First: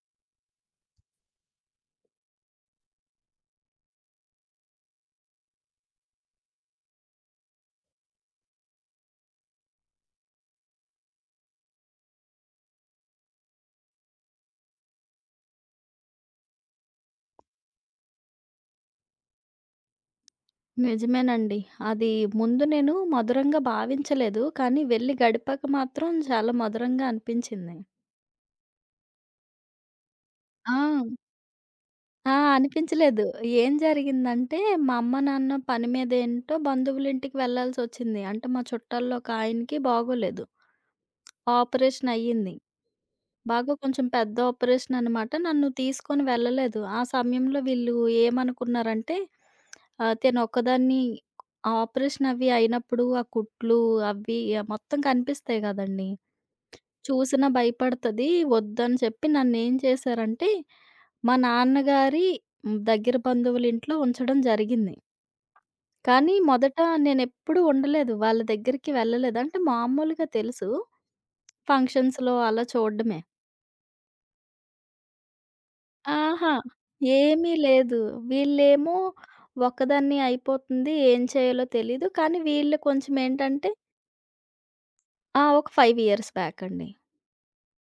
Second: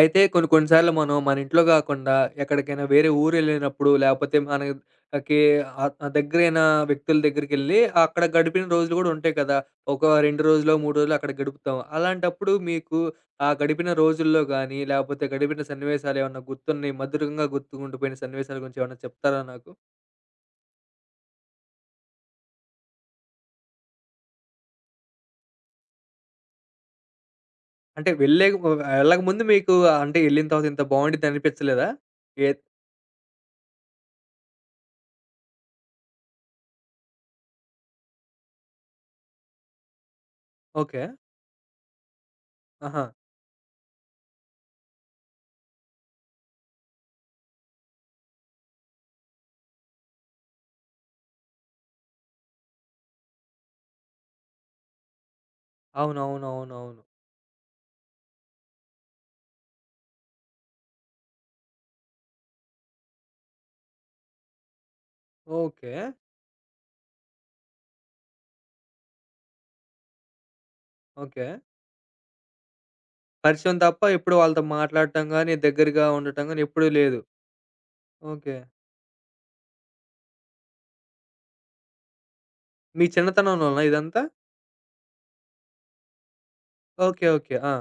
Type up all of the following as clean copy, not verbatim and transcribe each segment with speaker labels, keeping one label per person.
Speaker 1: అయితే కొన్ని కొన్ని సార్లు మనం మన ఇంట్లో గాకుండా ఎక్కడికైనా వేరే ఊరెళ్ళినప్పుడు, లేపోతే మనకి దగ్గరైన వ్యక్తుల దగ్గరికెళ్ళి అక్కడ గడిపిన రోజులు గూడా ఉంటాయి కదా! ఒక 2 రోజులో, 3 రోజులో అక్కడ గడుపుతాం. అలాంటప్పుడు మీకు ఆ గడిపిన రోజుల్లో గానీ, లేపోతే గడిపిన సన్నివేశాలేమన్నా గుర్తున్నాయి, మధురంగా గుర్తుకుండిపోయిన సన్నివేశాల గురించి ఏమన్నా చెప్తారా నాకు?
Speaker 2: నిజమేనండి. అది ముందు నేను మధురంగా భావించలేదు. కానీ వెళ్లి గడిపాక మాత్రం చాలా మధురంగా అనిపించింది.
Speaker 1: అంటే వెళ్ళే ఎళ్ళకముందు మీకు అంటే ఎళ్ళిన తర్వాత
Speaker 2: ఆ!
Speaker 1: ఇంత బావుండిద్ది అనిపించలేదా?
Speaker 2: ఆ!
Speaker 1: ఏద్
Speaker 2: అనిపించలేదు. ఏం జరిగిందంటే మా అమ్మ, నాన్న పని మీద ఏంటో బంధువులింటికి వెళ్ళాల్సొచ్చింది. అంటే మా చుట్టాల్లో ఒకాయనకి బాగోలేదు.
Speaker 1: ఓకే.
Speaker 2: ఆపరేషన్ అయ్యింది.
Speaker 1: ఆహా!
Speaker 2: బాగా కొంచెం పెద్ద ఆపరేషన్ అనమాట. నన్ను తీసుకొని వెళ్ళలేదు. ఆ సమయంలో వీళ్ళు ఏమనుకున్నారంటే, తినొక్కదాన్ని ఆపరేషన్ అవి అయినప్పుడు ఆ కుట్లు అవి మొత్తం కనిపిస్తాయి గదండీ!
Speaker 1: అవునవునవునవును.
Speaker 2: చూసినా భయపడతది వద్దని చెప్పి నన్నేం చేశారంటే, మా నాన్నగారి దగ్గర బంధువుల ఇంట్లో ఉంచడం జరిగింది.
Speaker 1: ఓకే.
Speaker 2: కానీ మొదట నేనెప్పుడూ ఉండలేదు. వాళ్ళ దగ్గరికి వెళ్ళలేదు. అంటే మామూలుగా తెలుసు.
Speaker 1: ఓకే.
Speaker 2: ఫంక్షన్స్‌లో అలా చూడడమే.
Speaker 1: పరిచయం తప్ప ఎప్పుడు వాళ్ళతో మాట్లాడటం గాని, దగ్గరగా ఉండటం
Speaker 2: ఆహా!
Speaker 1: గాని ఎప్పుడూ లేదు.
Speaker 2: ఏమీ లేదు.
Speaker 1: ఓకే.
Speaker 2: వీళ్ళేమో ఒక్కదాన్ని అయిపోతుంది. ఏం చేయాలో తెలీదు. కానీ వీళ్ళు
Speaker 1: మీ
Speaker 2: కొంచెం ఏంటంటే
Speaker 1: చిన్నతనంలోనా ఇదంతా?
Speaker 2: ఆ! ఒక 5 ఇయర్స్ బ్యాక్ అండి.
Speaker 1: ఓకే. ఓకే. ఆ!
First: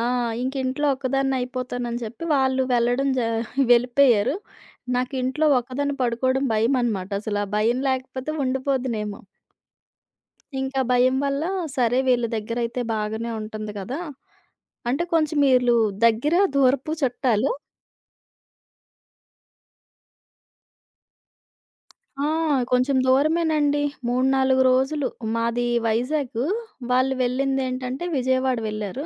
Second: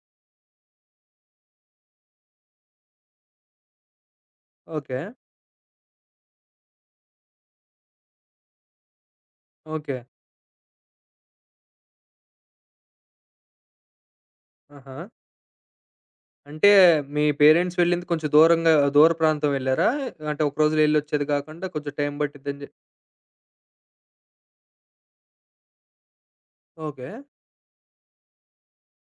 Speaker 2: ఆ! ఇంక ఇంట్లో ఒక్కదాన్ని అయిపోతానని చెప్పి వాళ్ళు వెళ్ళడం జ వెళ్ళిపోయారు.
Speaker 1: ఓకే.
Speaker 2: నాకు ఇంట్లో ఒక్కదాన్ని పడుకోవడం భయమనమాట. అసలు ఆ భయం లేకపోతే ఉండిపోదునేమో.
Speaker 1: ఓకే.
Speaker 2: ఇంకా భయం వల్ల సరే వీళ్ళ దగ్గరైతే బాగానే ఉంటుంది కదా!
Speaker 1: ఆహా!
Speaker 2: అంటే కొంచెం వీళ్ళు దగ్గర
Speaker 1: అంటే
Speaker 2: దూరపు
Speaker 1: మీ
Speaker 2: చుట్టాలు.
Speaker 1: పేరెంట్స్ వెళ్ళింది కొంచెం దూరంగా దూర ప్రాంతం వెళ్లారా? అంటే ఒక రోజులో ఎళ్లొచ్చేది కాకుండా కొంచెం టైం
Speaker 2: ఆ!
Speaker 1: పట్టిద్దని
Speaker 2: కొంచెం దూరమేనండి. 3, 4 రోజులు. మాది వైజాగ్.
Speaker 1: ఓకే.
Speaker 2: వాళ్ళు వెళ్ళిందేంటంటే విజయవాడ వెళ్ళారు.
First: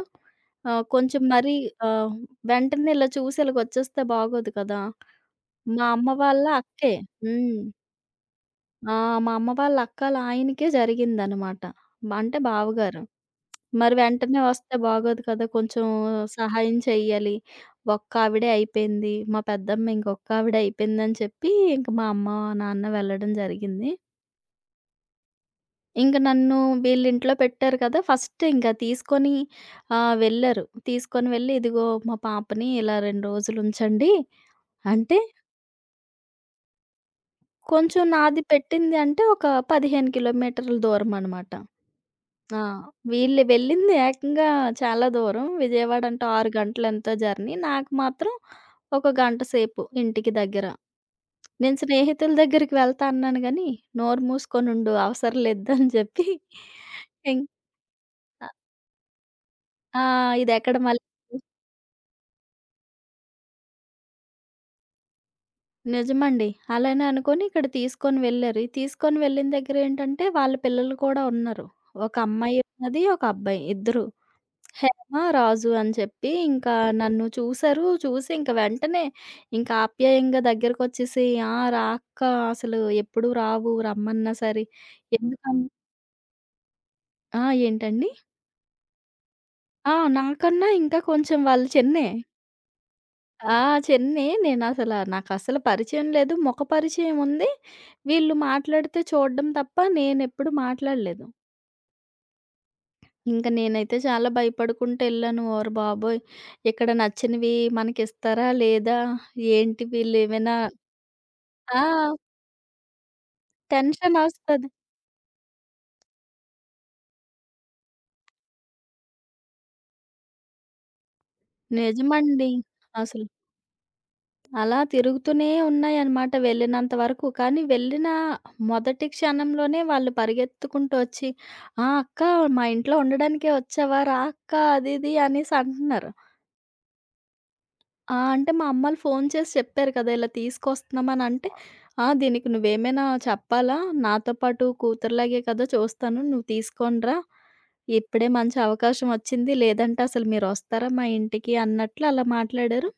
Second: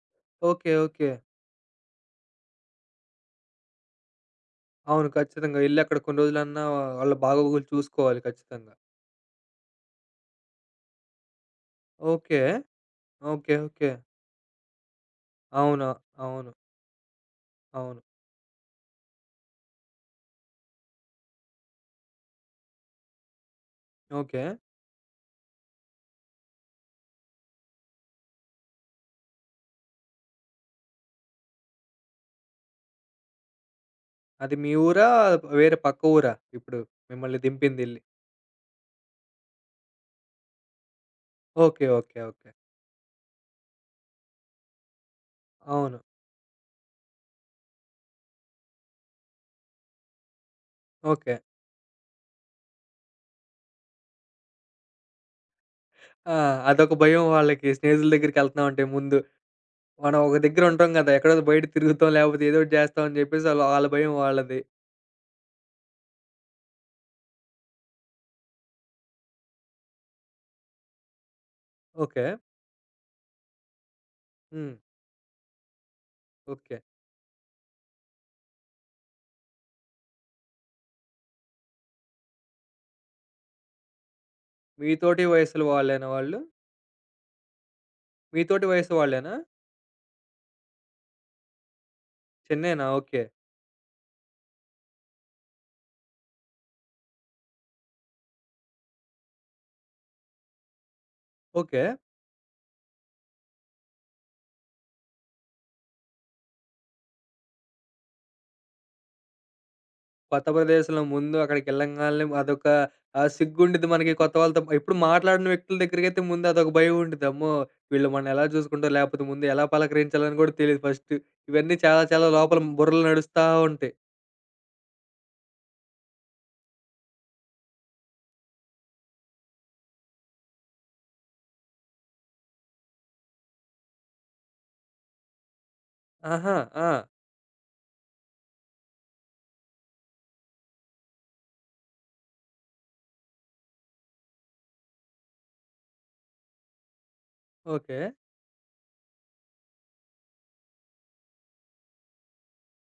Speaker 1: ఓకే. ఓకే.
Speaker 2: కొంచెం మరీ ఆహ్, వెంటనే ఇలా చూసి ఇలాగొచ్చేస్తే బాగోదు కదా!
Speaker 1: అవును. ఖచ్చితంగా ఎళ్లి
Speaker 2: మా
Speaker 1: అక్కడ
Speaker 2: అమ్మ
Speaker 1: కొన్ని
Speaker 2: వాళ్ళ
Speaker 1: రోజులన్నా
Speaker 2: అక్కే.
Speaker 1: వాళ్ళ
Speaker 2: హ్మ్.
Speaker 1: బాగోగులు చూసుకోవాలి ఖచ్చితంగా.
Speaker 2: ఆ! మా అమ్మ వాళ్ళ అక్కాళ్ళ ఆయనకే జరిగిందనమాట. అంటే
Speaker 1: ఓకే.
Speaker 2: బావగారు.
Speaker 1: ఓకే. ఓకే.
Speaker 2: మరి వెంటనే వస్తే బాగోదు కదా! కొంచెం
Speaker 1: అవును. అవును.
Speaker 2: సహాయం చెయ్యాలి.
Speaker 1: అవును.
Speaker 2: ఒక్క ఆవిడే అయిపోయింది. మా పెద్దమ్మ ఇంకొక ఆవిడ అయిపోయిందని చెప్పి ఇంక మా అమ్మ, నాన్న వెళ్ళడం జరిగింది.
Speaker 1: ఓకే.
Speaker 2: ఇంక నన్ను వీళ్ళింట్లో పెట్టారు కదా! ఫస్ట్ ఇంక తీసుకొని వెళ్లారు. తీసుకొని వెళ్లి, "ఇదిగో మా పాపని ఇలా 2 రోజులు ఉంచండి"
Speaker 1: అది మీ ఊరా?
Speaker 2: అంటే,
Speaker 1: వేరే పక్క ఊరా ఇప్పుడు మిమ్మల్ని దింపిందెళ్ళి?
Speaker 2: కొంచెం నాది పెట్టింది అంటే ఒక 15 కిలోమీటర్ల దూరం అనమాట.
Speaker 1: ఓకే. ఓకే. ఓకే.
Speaker 2: ఆ! వీళ్ళు వెళ్ళింది ఏకంగా చాలా దూరం.
Speaker 1: అవును.
Speaker 2: విజయవాడ అంటే 6 గంటలు ఎంతో జర్నీ. నాకు మాత్రం ఒక గంట సేపు ఇంటికి దగ్గర.
Speaker 1: ఓకే.
Speaker 2: నేను స్నేహితుల దగ్గరికి వెళ్తా అన్నాను గానీ, "నోరు మూసుకొనుండు అవసరం లేదు" అని చెప్పి
Speaker 1: ఆ! అదొక భయం
Speaker 2: ఇం
Speaker 1: వాళ్ళకి స్నేహితుల దగ్గరికెళ్తున్నామంటే ముందు.
Speaker 2: ఆ!
Speaker 1: మనం ఒక దగ్గర
Speaker 2: ఇదెక్కడ
Speaker 1: ఉంటాం
Speaker 2: మళ్ళీ
Speaker 1: గదా! ఎక్కడో బయట తిరుగుతాం, లేపోతే ఏదో ఒకటి జేస్తాం అని జెప్పేసి ఆళ్ళ ఆళ్ళ భయం వాళ్ళది.
Speaker 2: నిజమండి. అలానే అనుకోని ఇక్కడ తీసుకొని వెళ్లారు. ఈ తీసుకొని వెళ్ళిన దగ్గరేంటంటే, వాళ్ళ పిల్లలు కూడా ఉన్నారు. ఒక
Speaker 1: ఓకే.
Speaker 2: అమ్మాయి ఉన్నది, ఒక అబ్బాయి ఇద్దరు.
Speaker 1: హ్మ్.
Speaker 2: హేమ, రాజు అని చెప్పి ఇంకా
Speaker 1: ఓకే.
Speaker 2: నన్ను చూసారు. చూసి ఇంక వెంటనే ఇంక ఆప్యాయంగా దగ్గరకొచ్చేసి, "ఆ! రా అక్క అసలు ఎప్పుడు రావు రమ్మన్నా సరే."
Speaker 1: మీతోటి
Speaker 2: ఎందుకన్
Speaker 1: వయసులు వాళ్ళేనా వాళ్ళు?
Speaker 2: ఆ! ఏంటండి?
Speaker 1: మీతోటి వయసు వాళ్ళేనా?
Speaker 2: ఆ! నాకన్నా ఇంకా కొంచెం వాళ్ళు చిన్నే.
Speaker 1: చిన్నేనా? ఓకే.
Speaker 2: ఆ! చెన్నై నాకసలు పరిచయం లేదు. మొఖ పరిచయం ఉంది. వీళ్ళు మాట్లాడితే చూడడం తప్ప నేనెప్పుడు మాట్లాడలేదు.
Speaker 1: ఓకే.
Speaker 2: ఇంక నేనైతే చాలా భయపడుకుంటూ ఎళ్ళాను. ఓరి బాబోయ్! ఇక్కడ నచ్చినవి మనకిస్తారా? లేదా? ఏంటి
Speaker 1: కొత్త
Speaker 2: వీళ్ళేమైనా
Speaker 1: ప్రదేశంలో ముందు
Speaker 2: ఆ!
Speaker 1: అక్కడికెళ్ళంగాల్నే అదొక సిగ్గుండిద్ది మనకి కొత్త వాళ్ళతో.
Speaker 2: టెన్షనొస్తది.
Speaker 1: ఎప్పుడు మాట్లాడని వ్యక్తుల దగ్గరికైతే ముందు అదొక భయం ఉండిద్ది. అమ్మో! వీళ్ళు మనల్ని ఎలా చూసుకుంటారో, లేపోతే ముందు ఎలా పలకరించాలని కూడా తెలీదు ఫస్ట్. ఇవన్నీ చాలా చాలా
Speaker 2: నిజమండి.
Speaker 1: లోపల బుర్రలో
Speaker 2: అసలు
Speaker 1: నడుస్తా ఉంటాయి.
Speaker 2: అలా తిరుగుతూనే ఉన్నాయన్నమాట వెళ్ళినంత వరకు. కానీ వెళ్ళిన మొదటి క్షణంలోనే వాళ్ళు పరిగెత్తుకుంటూ వచ్చి, "ఆ! అక్క మా ఇంట్లో ఉండడానికే వచ్చావా? రా అక్క" అది ఇది అనేసి అంటున్నారు.
Speaker 1: ఆహా! ఆ!
Speaker 2: ఆ! అంటే మా అమ్మోళ్ళు ఫోను చేసి చెప్పారు కదా! ఇలా తీసుకొస్తున్నామని అంటే, "ఆ! దీనికి నువ్వేమైనా చెప్పాలా? నాతో పాటు కూతురులాగే కదా చూస్తాను. నువ్వు తీసుకొని రా.
Speaker 1: ఓకే.
Speaker 2: ఇప్పుడే మంచి అవకాశం వచ్చింది. లేదంటే అసలు మీరొస్తారా మా ఇంటికి?" అన్నట్లు అలా మాట్లాడారు.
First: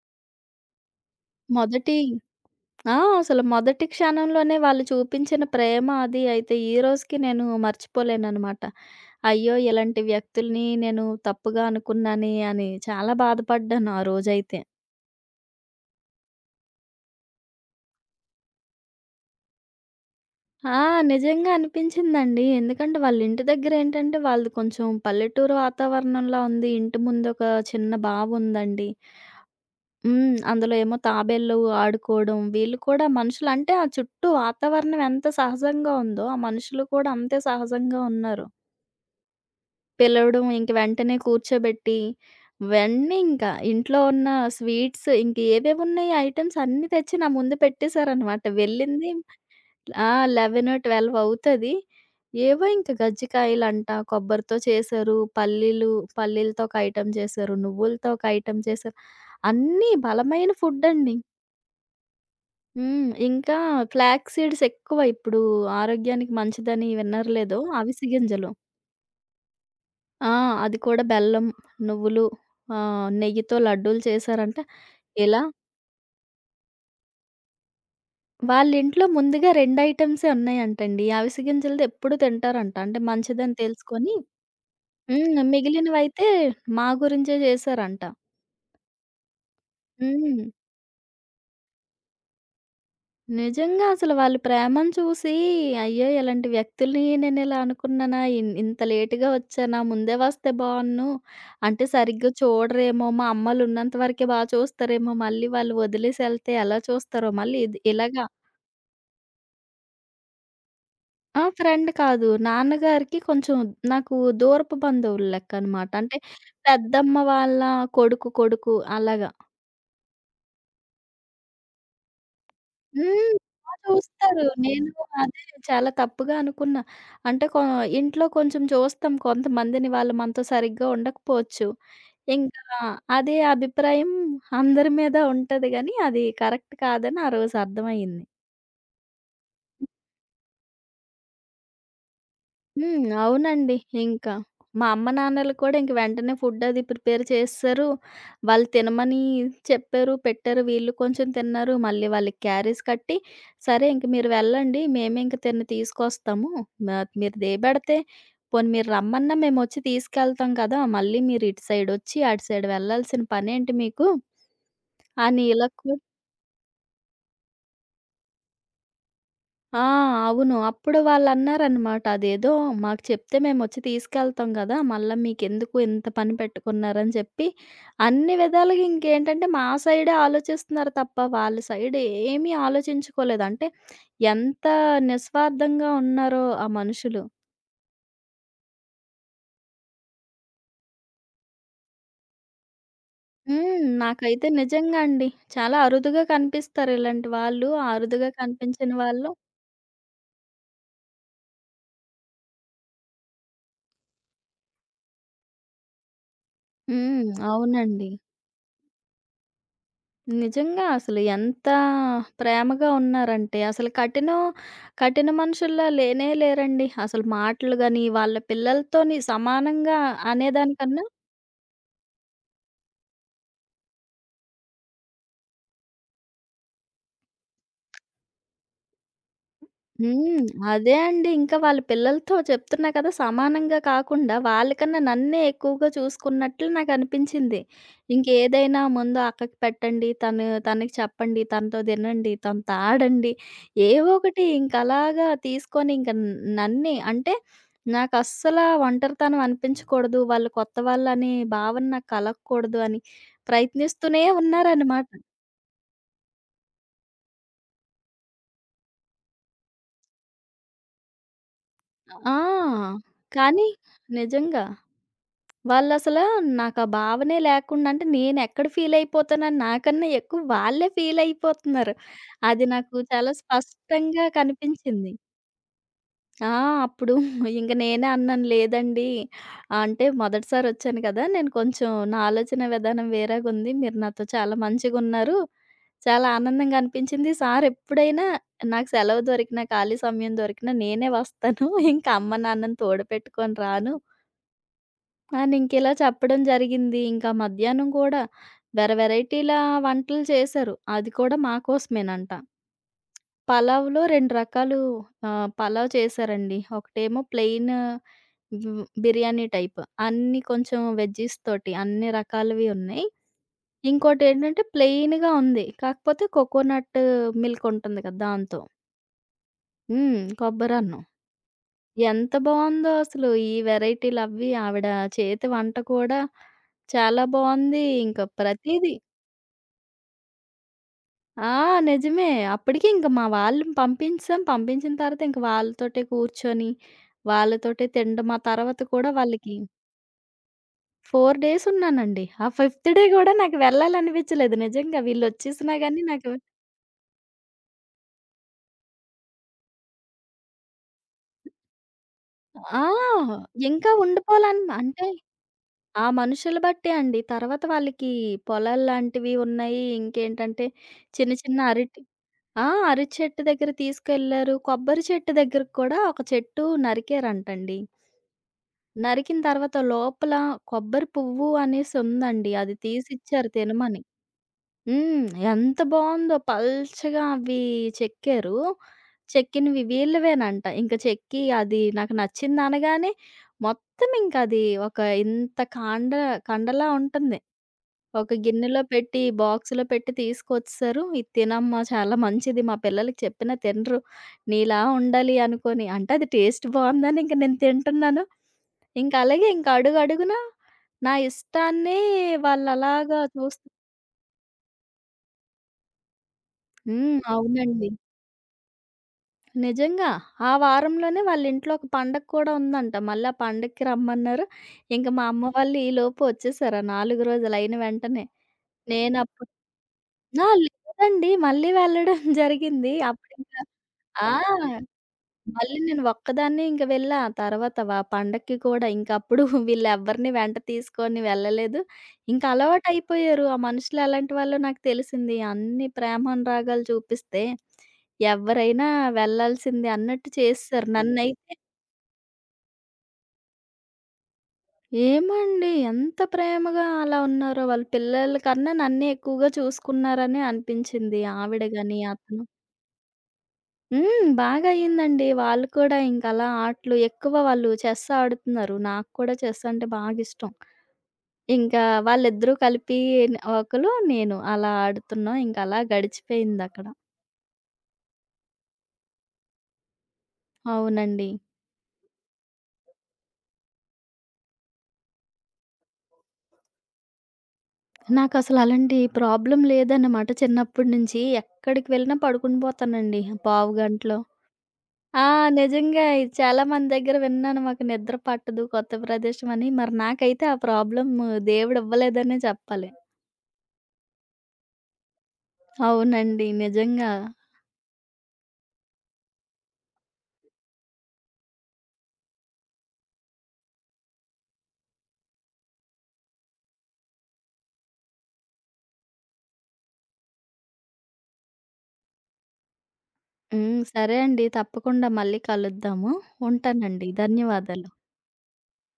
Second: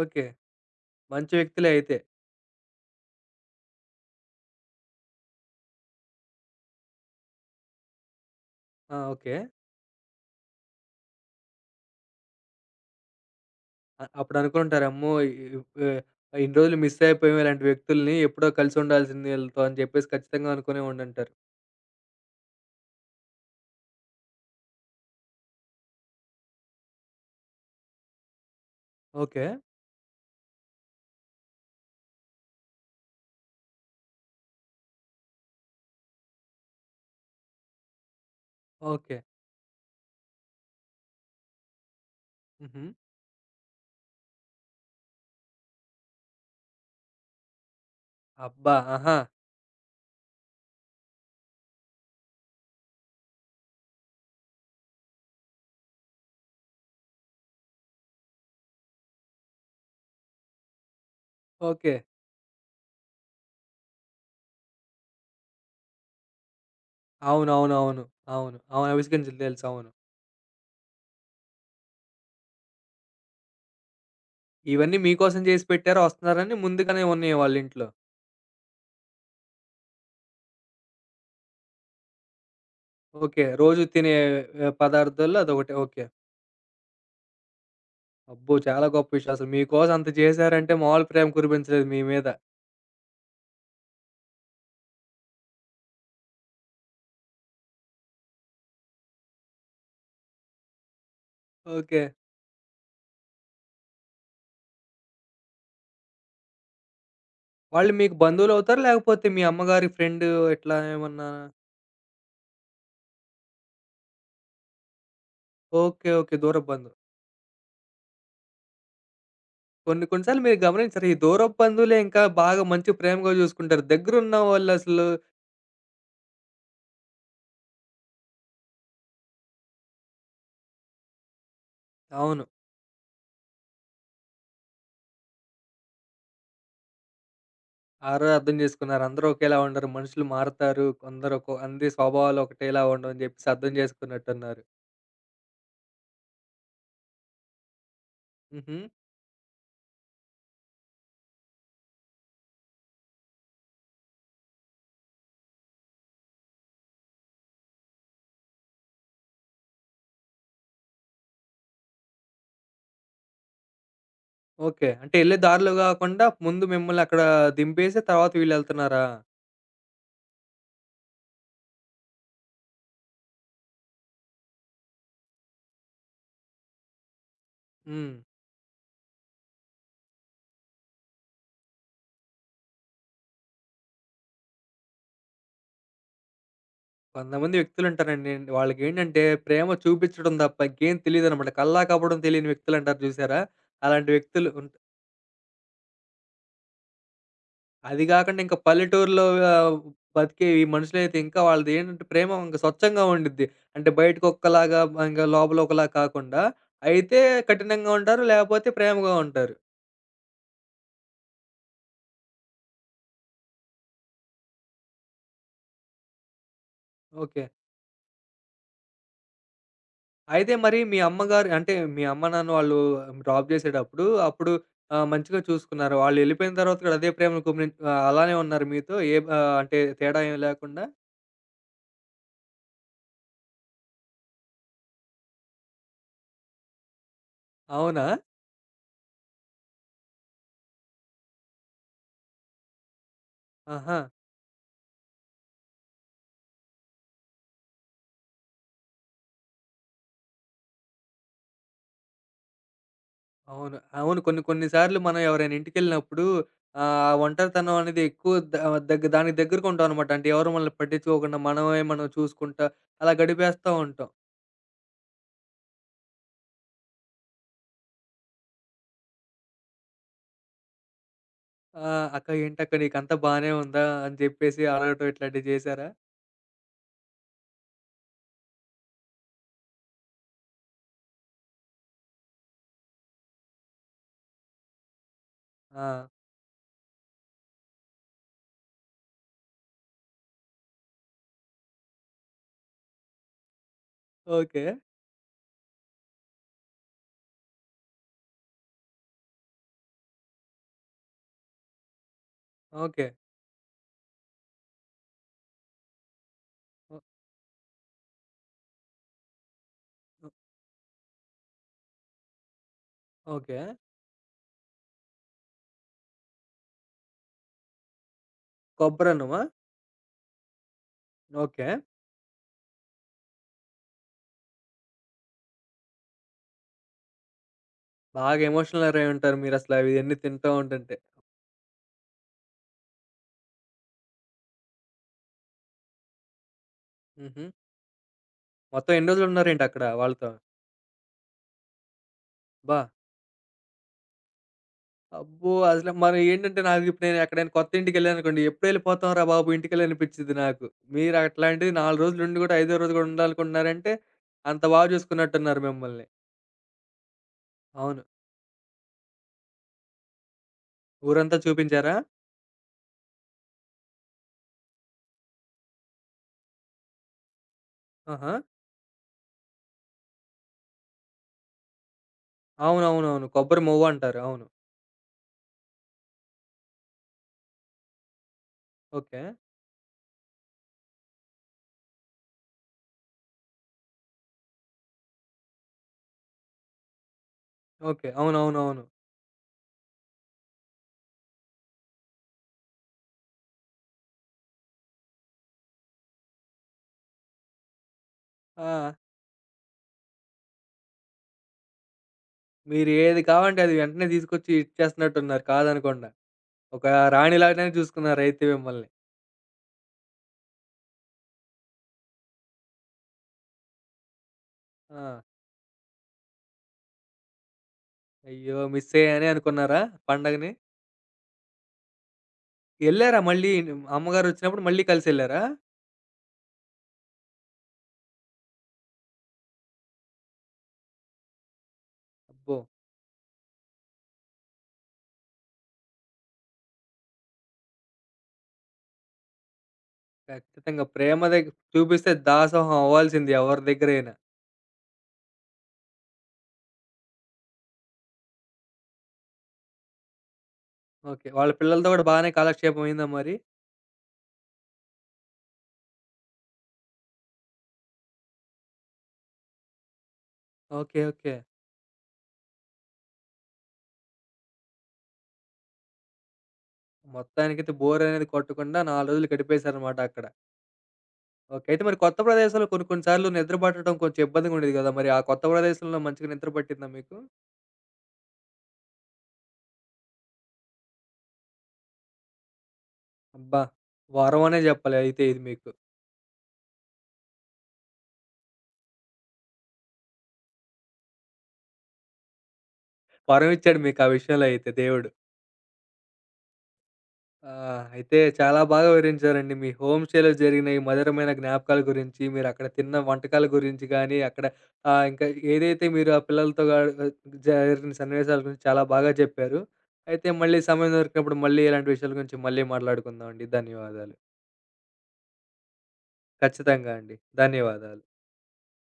Speaker 1: ఓకే. మంచి వ్యక్తులే
Speaker 2: మొదటి
Speaker 1: అయితే.
Speaker 2: ఆ! అసలు మొదటి క్షణంలోనే వాళ్ళు చూపించిన ప్రేమ అది అయితే ఈ రోజుకి నేను మర్చిపోలేననమాట.
Speaker 1: ఆ! ఓకే.
Speaker 2: అయ్యో! ఇలాంటి వ్యక్తుల్ని నేను తప్పుగా అనుకున్నానే అని చాలా బాధపడ్డాను ఆ
Speaker 1: అ
Speaker 2: రోజైతే.
Speaker 1: అప్పుడనుకుంటారు అమ్మో! ఇ ఇ ఇన్ని రోజులు మిస్ అయిపోయాం ఇలాంటి వ్యక్తుల్ని. ఎప్పుడో కలిసుండాల్సింది ఈళ్ళతో అని చెప్పేసి ఖచ్చితంగా
Speaker 2: ఆ!
Speaker 1: అనుకునే ఉండుంటారు.
Speaker 2: నిజంగా అనిపించిందండి. ఎందుకంటే వాళ్ళ ఇంటి దగ్గరేంటంటే వాళ్ళది కొంచెం పల్లెటూరు వాతావరణంలా ఉంది. ఇంటి ముందొక చిన్న బావుందండి.
Speaker 1: ఓకే.
Speaker 2: హ్మ్. అందులో ఏమో తాబేళ్ళు ఆడుకోవడం, వీళ్ళు కూడా మనుషులంటే ఆ చుట్టూ వాతావరణం ఎంత సహజంగా ఉందో, ఆ మనుషులు కూడా అంతే సహజంగా ఉన్నారు.
Speaker 1: ఓకే.
Speaker 2: పిలవడం, ఇంక వెంటనే కూర్చోబెట్టి,
Speaker 1: హుహు.
Speaker 2: వెంటనే ఇంకా ఇంట్లో ఉన్న స్వీట్స్ ఇంక ఏవేవున్నాయి ఐటెమ్స్ అన్నీ తెచ్చి నా ముందు పెట్టేశారనమాట.
Speaker 1: అబ్బా!
Speaker 2: వెళ్ళింది
Speaker 1: ఆహా!
Speaker 2: ఆ! 11, 12 అవుతది. ఏవో ఇంక కజ్జికాయలంట, కొబ్బరితో చేశారు, పల్లీలతో ఒక ఐటెమ్ చేశారు, నువ్వులతో ఒక ఐటెమ్ చేశారు. అన్నీ బలమైన ఫుడ్డండి.
Speaker 1: ఓకే.
Speaker 2: హ్మ్. ఇంకా ఫ్లాక్స్ సీడ్స్ ఎక్కువ ఇప్పుడు ఆరోగ్యానికి మంచిదని విన్నారో లేదో
Speaker 1: అవునవునవును.
Speaker 2: అవిసె గింజలు.
Speaker 1: అవును. అవును. అవిసె గింజలు తెలుసు. అవును.
Speaker 2: ఆ! అది కూడా బెల్లం, నువ్వులు నెయ్యితో లడ్డూలు చేశారంట.
Speaker 1: ఇవన్నీ
Speaker 2: ఇలా
Speaker 1: మీకోసం చేసి పెట్టారు వస్తున్నారని ముందుగానే ఉన్నాయి వాళ్ళింట్లో.
Speaker 2: వాళ్ళింట్లో ముందుగా 2 ఐటెమ్సే ఉన్నాయంటండి. అవిసె గింజలది ఎప్పుడూ తింటారంట. అంటే
Speaker 1: ఓకే.
Speaker 2: మంచిదని
Speaker 1: రోజు తినే
Speaker 2: తెలుసుకొని
Speaker 1: పదార్థాల్లో
Speaker 2: హ్మ్.
Speaker 1: అదొకటి. ఓకే.
Speaker 2: మిగిలినవైతే మా గురించే చేశారంట.
Speaker 1: అబ్బో! చాలా గొప్ప విషయం. అసలు మీకోసం అంత
Speaker 2: హ్మ్.
Speaker 1: చేశారంటే మామూలు ప్రేమ కురిపించలేదు మీ మీద.
Speaker 2: నిజంగా అసలు వాళ్ళ ప్రేమను చూసి, అయ్యో! ఇలాంటి వ్యక్తుల్ని నేనిలా అనుకున్నానా? ఇంత లేట్‌గా వచ్చానా? ముందే వస్తే బావున్ను. అంటే
Speaker 1: ఓకే.
Speaker 2: సరిగ్గా చూడరేమో, మా అమ్మలున్నంత వరకే బా చూస్తారేమో, మళ్ళీ వాళ్ళు వదిలేసి ఎళ్తే ఎలా చూస్తారో, మళ్ళీ ఇది
Speaker 1: వాళ్ళు మీకు
Speaker 2: ఇలాగా
Speaker 1: బంధువులవుతారా? లేకపోతే మీ అమ్మగారి ఫ్రెండ్ ఇట్లా ఏమన్నా?
Speaker 2: ఆ! ఫ్రెండ్ కాదు. నాన్నగారికి కొంచెం నాకు దూరపు బంధువులు లెక్కనమాట.
Speaker 1: ఓకే.
Speaker 2: అంటే
Speaker 1: ఓకే. దూరపు బంధువు.
Speaker 2: పెద్దమ్మ వాళ్ళ కొడుకు అలాగా.
Speaker 1: కొన్ని కొన్ని సార్లు మీరు గమనించరా? ఈ దూరపు బంధువులే ఇంకా బాగా మంచి
Speaker 2: హ్మ్.
Speaker 1: ప్రేమగా
Speaker 2: బా
Speaker 1: చూసుకుంటారు. దగ్గరున్న
Speaker 2: చూస్తారు. నేను
Speaker 1: వాళ్ళసలు
Speaker 2: అదే చాలా తప్పుగా అనుకున్నా. అంటే కొ ఇంట్లో కొంచెం చూస్తాం కొంతమందిని వాళ్ళు మనతో సరిగ్గా ఉండకపోవచ్చు.
Speaker 1: అవును.
Speaker 2: ఇంకా అదే అభిప్రాయం అందరి మీద ఉంటది గానీ, అది కరెక్ట్ కాదని ఆ రోజు
Speaker 1: ఆ
Speaker 2: అర్థమయ్యింది.
Speaker 1: రోజు అర్థం చేసుకున్నారు. అందరూ ఒకేలా ఉండరు. మనుషులు మారతారు. కొందరు ఒక్కో అందరి స్వభావాలు ఒకటేలా
Speaker 2: హ్మ్.
Speaker 1: ఉండవని జెప్పేసి అర్థం
Speaker 2: అవునండి. ఇంకా.
Speaker 1: చేసుకున్నట్టున్నారు.
Speaker 2: మా అమ్మ, నాన్నలు కూడా ఇంక వెంటనే ఫుడ్ అది ప్రిపేర్ చేసేశారు. వాళ్ళు
Speaker 1: హుహు.
Speaker 2: తినమని చెప్పారు, పెట్టారు. వీళ్ళు కొంచెం తిన్నారు. మళ్ళీ వాళ్ళకి క్యారీస్ కట్టి, సరే ఇంక మీరు వెళ్ళండి. మేమే ఇంక తిని తీసుకొస్తాము. మా మీరు దేపెడితే పోనీ మీరు రమ్మన్నా మేమొచ్చి తీసుకెళ్తాం కదా! మళ్ళీ మీరు ఇటు సైడొచ్చి, అటు సైడ్ వెళ్ళాల్సిన పనేంటి మీకు?
Speaker 1: ఓకే. అంటే యెళ్ళే
Speaker 2: అని ఇలా
Speaker 1: దారిలో
Speaker 2: కూడా
Speaker 1: గాకుండా ముందు మిమ్మల్ని అక్కడ దింపేసి తర్వాత వీళ్ళెళ్తున్నారా?
Speaker 2: ఆ! అవును. అప్పుడు వాళ్ళన్నారనమాట. అదేదో మాకు చెప్తే మేమొచ్చి తీసుకెళ్తాం గదా! మళ్ళా మీకెందుకు ఇంత పని పెట్టుకున్నారని చెప్పి,
Speaker 1: హ్మ్.
Speaker 2: అన్ని విధాలుగా ఇంకేంటంటే మా సైడే ఆలోచిస్తున్నారు తప్ప వాళ్ళ సైడ్ ఏమీ ఆలోచించుకోలేదు. అంటే ఎంత నిస్వార్థంగా ఉన్నారో ఆ మనుషులు.
Speaker 1: కొంతమంది వ్యక్తులుంటారండి. వాళ్ళకేంటంటే ప్రేమ చూపిచ్చడం తప్ప ఇంకేం తెలీదనమాట. కల్లాకపడం తెలియని వ్యక్తులంటారు చూసారా?
Speaker 2: హ్మ్.
Speaker 1: అలాంటి
Speaker 2: నాకైతే
Speaker 1: వ్యక్తులు
Speaker 2: నిజంగా అండి. చాలా అరుదుగా కనిపిస్తారు ఇలాంటి వాళ్ళు.
Speaker 1: అది
Speaker 2: అరుదుగా
Speaker 1: గాకుండా ఇంకా
Speaker 2: కనిపించిన
Speaker 1: పల్లెటూరులో
Speaker 2: వాళ్ళు
Speaker 1: ఆహ్, బతికే ఈ మనుషులైతే ఇంకా వాళ్ళదేంటంటే ప్రేమ ఇంక స్వచ్ఛంగా ఉండిద్ది. అంటే బయటకొక్కలాగా ఇంక లోపల ఒకలా కాకుండా అయితే
Speaker 2: హ్మ్.
Speaker 1: కఠినంగా
Speaker 2: అవునండి.
Speaker 1: ఉంటారు. లేపోతే ప్రేమగా ఉంటారు.
Speaker 2: నిజంగా అసలు ఎంత ప్రేమగా ఉన్నారంటే అసలు కఠిన మనుషుల్లా లేనే లేరండి. అసలు
Speaker 1: ఓకే.
Speaker 2: మాటలు గాని, వాళ్ళ పిల్లలతోని సమానంగా
Speaker 1: అయితే మరి మీ
Speaker 2: అనేదానికన్నా
Speaker 1: అమ్మగారు అంటే మీ అమ్మ, నాన్న వాళ్ళు డ్రాప్ జేసేటప్పుడు అప్పుడు మంచిగా చూసుకున్నారు. వాళ్ళెళ్ళిపోయిన తర్వాత కూడా అదే ప్రేమను అలానే ఉన్నారు మీతో? అంటే తేడా ఏమి
Speaker 2: హ్మ్.
Speaker 1: లేకుండా?
Speaker 2: అదే అండి. ఇంకా వాళ్ళ పిల్లలతో చెప్తున్నా కదా! సమానంగా కాకుండా వాళ్ళకన్నా నన్నే ఎక్కువగా చూసుకున్నట్లు నాకనిపించింది.
Speaker 1: అవునా?
Speaker 2: ఇంకేదైనా ముందు అక్కకి పెట్టండి. తను తనకి చెప్పండి. తనతో తినండి. తనతో ఆడండి.
Speaker 1: ఆహా!
Speaker 2: ఏవో ఒకటి ఇంకలాగా తీసుకొని ఇంక న్ నన్నే అంటే నాకస్సల ఒంటరితనం అనిపించకూడదు. వాళ్ళు కొత్త వాళ్ళనే భావన నాకు కలగకూడదు అని
Speaker 1: అవును. అవును.
Speaker 2: ప్రయత్నిస్తూనే
Speaker 1: కొన్ని కొన్ని సార్లు
Speaker 2: ఉన్నారనమాట.
Speaker 1: మనం ఎవరైనా ఇంటికెళ్ళినప్పుడు ఆ ఒంటరితనం అనేది ఎక్కువ ద దగ్గ దానికి దగ్గరగా ఉంటామనమాట. అంటే ఎవరు మనల్ని పట్టించుకోకుండా మనమే మనం చూసుకుంటా
Speaker 2: ఆ!
Speaker 1: అలా
Speaker 2: కానీ
Speaker 1: గడిపేస్తా ఉంటాం.
Speaker 2: నిజంగా. వాళ్ళసలా నాకా భావనే లేకుండా అంటే నేనెక్కడ ఫీలయిపోతానని నాకన్నా ఎక్కువ వాళ్ళే
Speaker 1: ఆ!
Speaker 2: ఫీలయిపోతున్నారు.
Speaker 1: "అక్క
Speaker 2: అది
Speaker 1: ఏంటక్క
Speaker 2: నాకు
Speaker 1: నీకంతా
Speaker 2: చాలా
Speaker 1: బానే ఉందా?" అని
Speaker 2: స్పష్టంగా
Speaker 1: చెప్పేసి అడగటం
Speaker 2: కనిపించింది.
Speaker 1: ఇట్లాంటివి చేశారా?
Speaker 2: ఆ! అప్పుడు ఇంక నేనే అన్నాను, లేదండి అంటే మొదటిసారొచ్చాను కదా! నేను కొంచెం నా ఆలోచన విధానం వేరేగుంది. మీరు నాతో చాలా మంచిగున్నారు.
Speaker 1: ఆ!
Speaker 2: చాలా ఆనందంగా అనిపించింది. సారెప్పుడైనా నాకు సెలవు దొరికినా, ఖాళీ సమయం దొరికినా నేనే వస్తాను. ఇంకా అమ్మ, నాన్నని తోడుపెట్టుకొని రాను.
Speaker 1: ఓకే.
Speaker 2: అని ఇంకిలా చెప్పడం జరిగింది. ఇంకా మధ్యాహ్నం కూడా వెరైటీల వంటలు చేశారు. అది కూడా మా కోసమేనంట.
Speaker 1: ఓకే.
Speaker 2: పలావ్‌లో 2 రకాలు పలావ్ చేశారండి.
Speaker 1: ఓ
Speaker 2: ఒకటేమో ప్లెయిన్ హ్మ్, బిర్యానీ టైప్.
Speaker 1: ఓ
Speaker 2: అన్నీ కొంచెం వెజ్జీస్‌తోటి అన్ని రకాలవి ఉన్నాయి.
Speaker 1: ఓకే.
Speaker 2: ఇంకోటేంటంటే ప్లెయిన్‌గా ఉంది. కాకపోతే కోకోనట్ మిల్క్ ఉంటుంది కదా! దాంతో.
Speaker 1: కొబ్బరన్నమా?
Speaker 2: హ్మ్. కొబ్బరన్నం.
Speaker 1: ఓకే.
Speaker 2: ఎంత బావుందో అసలు. ఈ వెరైటీలవ్వి ఆవిడ చేతి వంట కూడా చాలా బావుంది. ఇంక
Speaker 1: బాగా ఎమోషనల్
Speaker 2: ప్రతీదీ
Speaker 1: అయ్యుంటారు మీరసల ఇయన్నీ తింటా ఉంటుంటే.
Speaker 2: ఆ! నిజమే. అప్పటికి ఇంక మా వాళ్ళని పంపించేసాం. పంపించిన తర్వాత ఇంక వాళ్ళతోటే కూర్చొని,
Speaker 1: హుహు.
Speaker 2: వాళ్ళతోటే తినడం. ఆ తర్వాత
Speaker 1: మొత్తం ఎన్ని
Speaker 2: కూడా వాళ్ళకి
Speaker 1: రోజులున్నారేంటి అక్కడ వాళ్ళతో?
Speaker 2: 4 డేస్ ఉన్నానండి. ఆ
Speaker 1: అబ్బా!
Speaker 2: ఫిఫ్త్ డే గూడా నాకు వెళ్ళాలనిపించలేదు నిజంగా.
Speaker 1: అబ్బో!
Speaker 2: వీళ్ళొచ్చేసినా
Speaker 1: అసలు
Speaker 2: గానీ
Speaker 1: మరి
Speaker 2: నాకు
Speaker 1: ఏంటంటే నాకు ఇప్పుడు నేను ఎక్కడైనా కొత్త ఇంటికెళ్ళాననుకోండి, "ఎప్పుడెళ్ళిపోతాం రా బాబు ఇంటికెళ్ళి" అనిపిచ్చిద్ది నాకు. మీరు అట్లాంటిది 4 రోజులుండి కూడా ఐదో
Speaker 2: ఆ!
Speaker 1: రోజు కూడా
Speaker 2: ఇంకా
Speaker 1: ఉండాలనుకుంటున్నారంటే, అంత
Speaker 2: ఉండిపోవాలని
Speaker 1: బా
Speaker 2: అంటే
Speaker 1: చూసుకున్నట్టున్నారు
Speaker 2: ఆ
Speaker 1: మిమ్మల్ని.
Speaker 2: మనుషులు బట్టే అండి. తర్వాత
Speaker 1: అవును.
Speaker 2: వాళ్ళకి పొలాల్లాంటివి ఉన్నాయి. ఇంకేంటంటే చిన్న
Speaker 1: ఊరంతా
Speaker 2: చిన్న
Speaker 1: చూపించారా?
Speaker 2: అరటి ఆ! అరటి చెట్టు దగ్గర తీసుకెళ్లారు. కొబ్బరి చెట్టు దగ్గరకి కూడా ఒక చెట్టు నరికారంటండి.
Speaker 1: ఆహా!
Speaker 2: నరికిన తర్వాత లోపల కొబ్బరి పువ్వు అనేసి ఉందండి. అది
Speaker 1: అవునవునవును.
Speaker 2: తీసిచ్చారు
Speaker 1: కొబ్బరి మొవ్వ
Speaker 2: తినమని.
Speaker 1: అంటారు. అవును.
Speaker 2: హ్మ్. ఎంత బావుందో పల్చగా అవి చెక్కారు.
Speaker 1: ఓకే.
Speaker 2: చెక్కినవి వీళ్ళవేనంట. ఇంక చెక్కి అది నాకు నచ్చిందనగానే మొత్తం ఇంకది ఒక ఇంత కాండ కండలా ఉంటుంది.
Speaker 1: ఓకే.
Speaker 2: ఒక గిన్నెలో
Speaker 1: అవునవునవును.
Speaker 2: పెట్టి, బాక్స్‌లో పెట్టి తీసుకొచ్చేసారు. "ఇది తినమ్మా చాలా మంచిది. మా పిల్లలకి చెప్పినా తినరు. నీలా ఉండాలి" అనుకోని. అంటే అది టేస్ట్ బావుందని ఇంక నేను తింటున్నాను.
Speaker 1: ఆ!
Speaker 2: ఇంక అలాగే ఇంక అడుగడుగునా నా ఇష్టాన్ని
Speaker 1: మీరు
Speaker 2: వాళ్ళలాగా
Speaker 1: ఏది కావాలంటే
Speaker 2: చూస్తూ
Speaker 1: అది వెంటనే తీసుకొచ్చి ఇచ్చేస్తున్నట్టున్నారు కాదనకుండా. ఒక
Speaker 2: హ్మ్.
Speaker 1: రాణిలాగానే
Speaker 2: అవునండి.
Speaker 1: చూసుకున్నారైతే మిమ్మల్ని.
Speaker 2: నిజంగా. ఆ వారంలోనే వాళ్ళింట్లో ఒక పండగ కూడా ఉందంట. మళ్ళీ ఆ పండగకి రమ్మన్నారు. ఇంక
Speaker 1: ఆ!
Speaker 2: మా అమ్మ వాళ్ళు ఈలోపు వచ్చేసారు. ఆ 4 రోజులు అయిన వెంటనే.
Speaker 1: అయ్యో! మిస్ అయ్యానే
Speaker 2: నేనప్పుడు
Speaker 1: అనుకున్నారా
Speaker 2: ఆ!
Speaker 1: పండగని?
Speaker 2: లేదండి. మళ్ళీ వెళ్ళడం జరిగింది.
Speaker 1: ఎళ్లారా మళ్ళీ
Speaker 2: అప్పుడింకా ఆ!
Speaker 1: అమ్మగారొచ్చినప్పుడు మళ్ళీ కలిసెళ్లారా?
Speaker 2: మళ్ళీ నేను ఒక్కదాన్నే ఇంక వెళ్ళా. తర్వాత వ పండక్కి కూడా ఇంకప్పుడు వీళ్ళెవ్వరిని వెంట తీసుకొని వెళ్ళలేదు. ఇంక
Speaker 1: అబ్బో!
Speaker 2: అలవాటయిపోయారు. ఆ మనుషులు ఎలాంటి వాళ్ళో నాకు తెలిసింది. అన్ని ప్రేమానురాగాలు చూపిస్తే ఎవరైనా వెళ్ళాల్సిందే అన్నట్టు
Speaker 1: ఖచ్చితంగా
Speaker 2: చేసేశారు.
Speaker 1: ప్రేమ
Speaker 2: నన్నైతే
Speaker 1: చూపిస్తే దాసోహం అవ్వాల్సింది ఎవరి దగ్గరైనా.
Speaker 2: ఏమండి ఎంత ప్రేమగా అలా ఉన్నారో, వాళ్ళ పిల్లల కన్నా నన్నే ఎక్కువగా చూసుకున్నారనే అనిపించింది.
Speaker 1: ఓకే. వాళ్ళ
Speaker 2: ఆవిడ
Speaker 1: పిల్లలతో
Speaker 2: గాని
Speaker 1: గూడా బానే
Speaker 2: అతను.
Speaker 1: కాలక్షేపం అయిందా మరి?
Speaker 2: హ్మ్. బాగా అయిందండి. వాళ్ళు కూడా ఇంక అలా ఆటలు ఎక్కువ వాళ్ళు చెస్ ఆడుతున్నారు. నాకు కూడా చెస్ అంటే బాగా ఇష్టం.
Speaker 1: ఓకే. ఓకే.
Speaker 2: ఇంకా వాళ్ళిద్దరూ కలిపి ఒకలు, నేను అలా ఆడుతున్నాం. ఇంక అలా గడిచిపోయిందక్కడ.
Speaker 1: మొత్తానికైతే బోరనేది కొట్టకుండా 4 రోజులు గడిపేశారనమాట అక్కడ.
Speaker 2: అవునండి.
Speaker 1: ఓకే. అయితే మరి కొత్త ప్రదేశాల్లో కొన్ని కొన్ని సార్లు నిద్ర పట్టడం కొంచెం ఇబ్బందిగా ఉండేది గదా! మరి ఆ కొత్త ప్రదేశంలో మంచిగా నిద్ర పట్టిందా మీకు?
Speaker 2: నాకసలు అలాంటి ప్రాబ్లమ్ లేదన్నమాట చిన్నప్పటి నుంచి. ఎక్కడికి వెళ్ళినా పడుకుని పోతానండి
Speaker 1: అబ్బా!
Speaker 2: పావుగంటలో.
Speaker 1: వరం అనే జెప్పాలి అయితే
Speaker 2: ఆ!
Speaker 1: ఇది మీకు.
Speaker 2: నిజంగా ఇది చాలా మంది దగ్గర విన్నాను. మాకు నిద్ర పట్టదు కొత్త ప్రదేశం అని. మరి నాకైతే ఆ ప్రాబ్లమ్ దేవుడు ఇవ్వలేదనే చెప్పాలి.
Speaker 1: వరం ఇచ్చాడు మీకు ఆ విషయంలో అయితే దేవుడు.
Speaker 2: అవునండి. నిజంగా.
Speaker 1: ఆ! అయితే చాలా బాగా వివరించారండి. మీ హోమ్ స్టేలో జరిగిన ఈ మధురమైన జ్ఞాపకాల గురించి, మీరక్కడ తిన్న వంటకాల గురించి గానీ, అక్కడ ఇంకా ఏదైతే మీరు ఆ పిల్లలతో జరిగిన సన్నివేశాల గురించి చాలా బాగా చెప్పారు. అయితే మళ్ళీ సమయం దొరికినప్పుడు మళ్ళీ ఇలాంటి విషయాల గురించి మళ్ళీ మాట్లాడుకుందామండి.
Speaker 2: హ్మ్.
Speaker 1: ధన్యవాదాలు.
Speaker 2: సరే అండి. తప్పకుండా మళ్ళీ కలుద్దాము.
Speaker 1: ఖచ్చితంగా
Speaker 2: ఉంటానండి.
Speaker 1: అండి.
Speaker 2: ధన్యవాదాలు.
Speaker 1: ధన్యవాదాలు.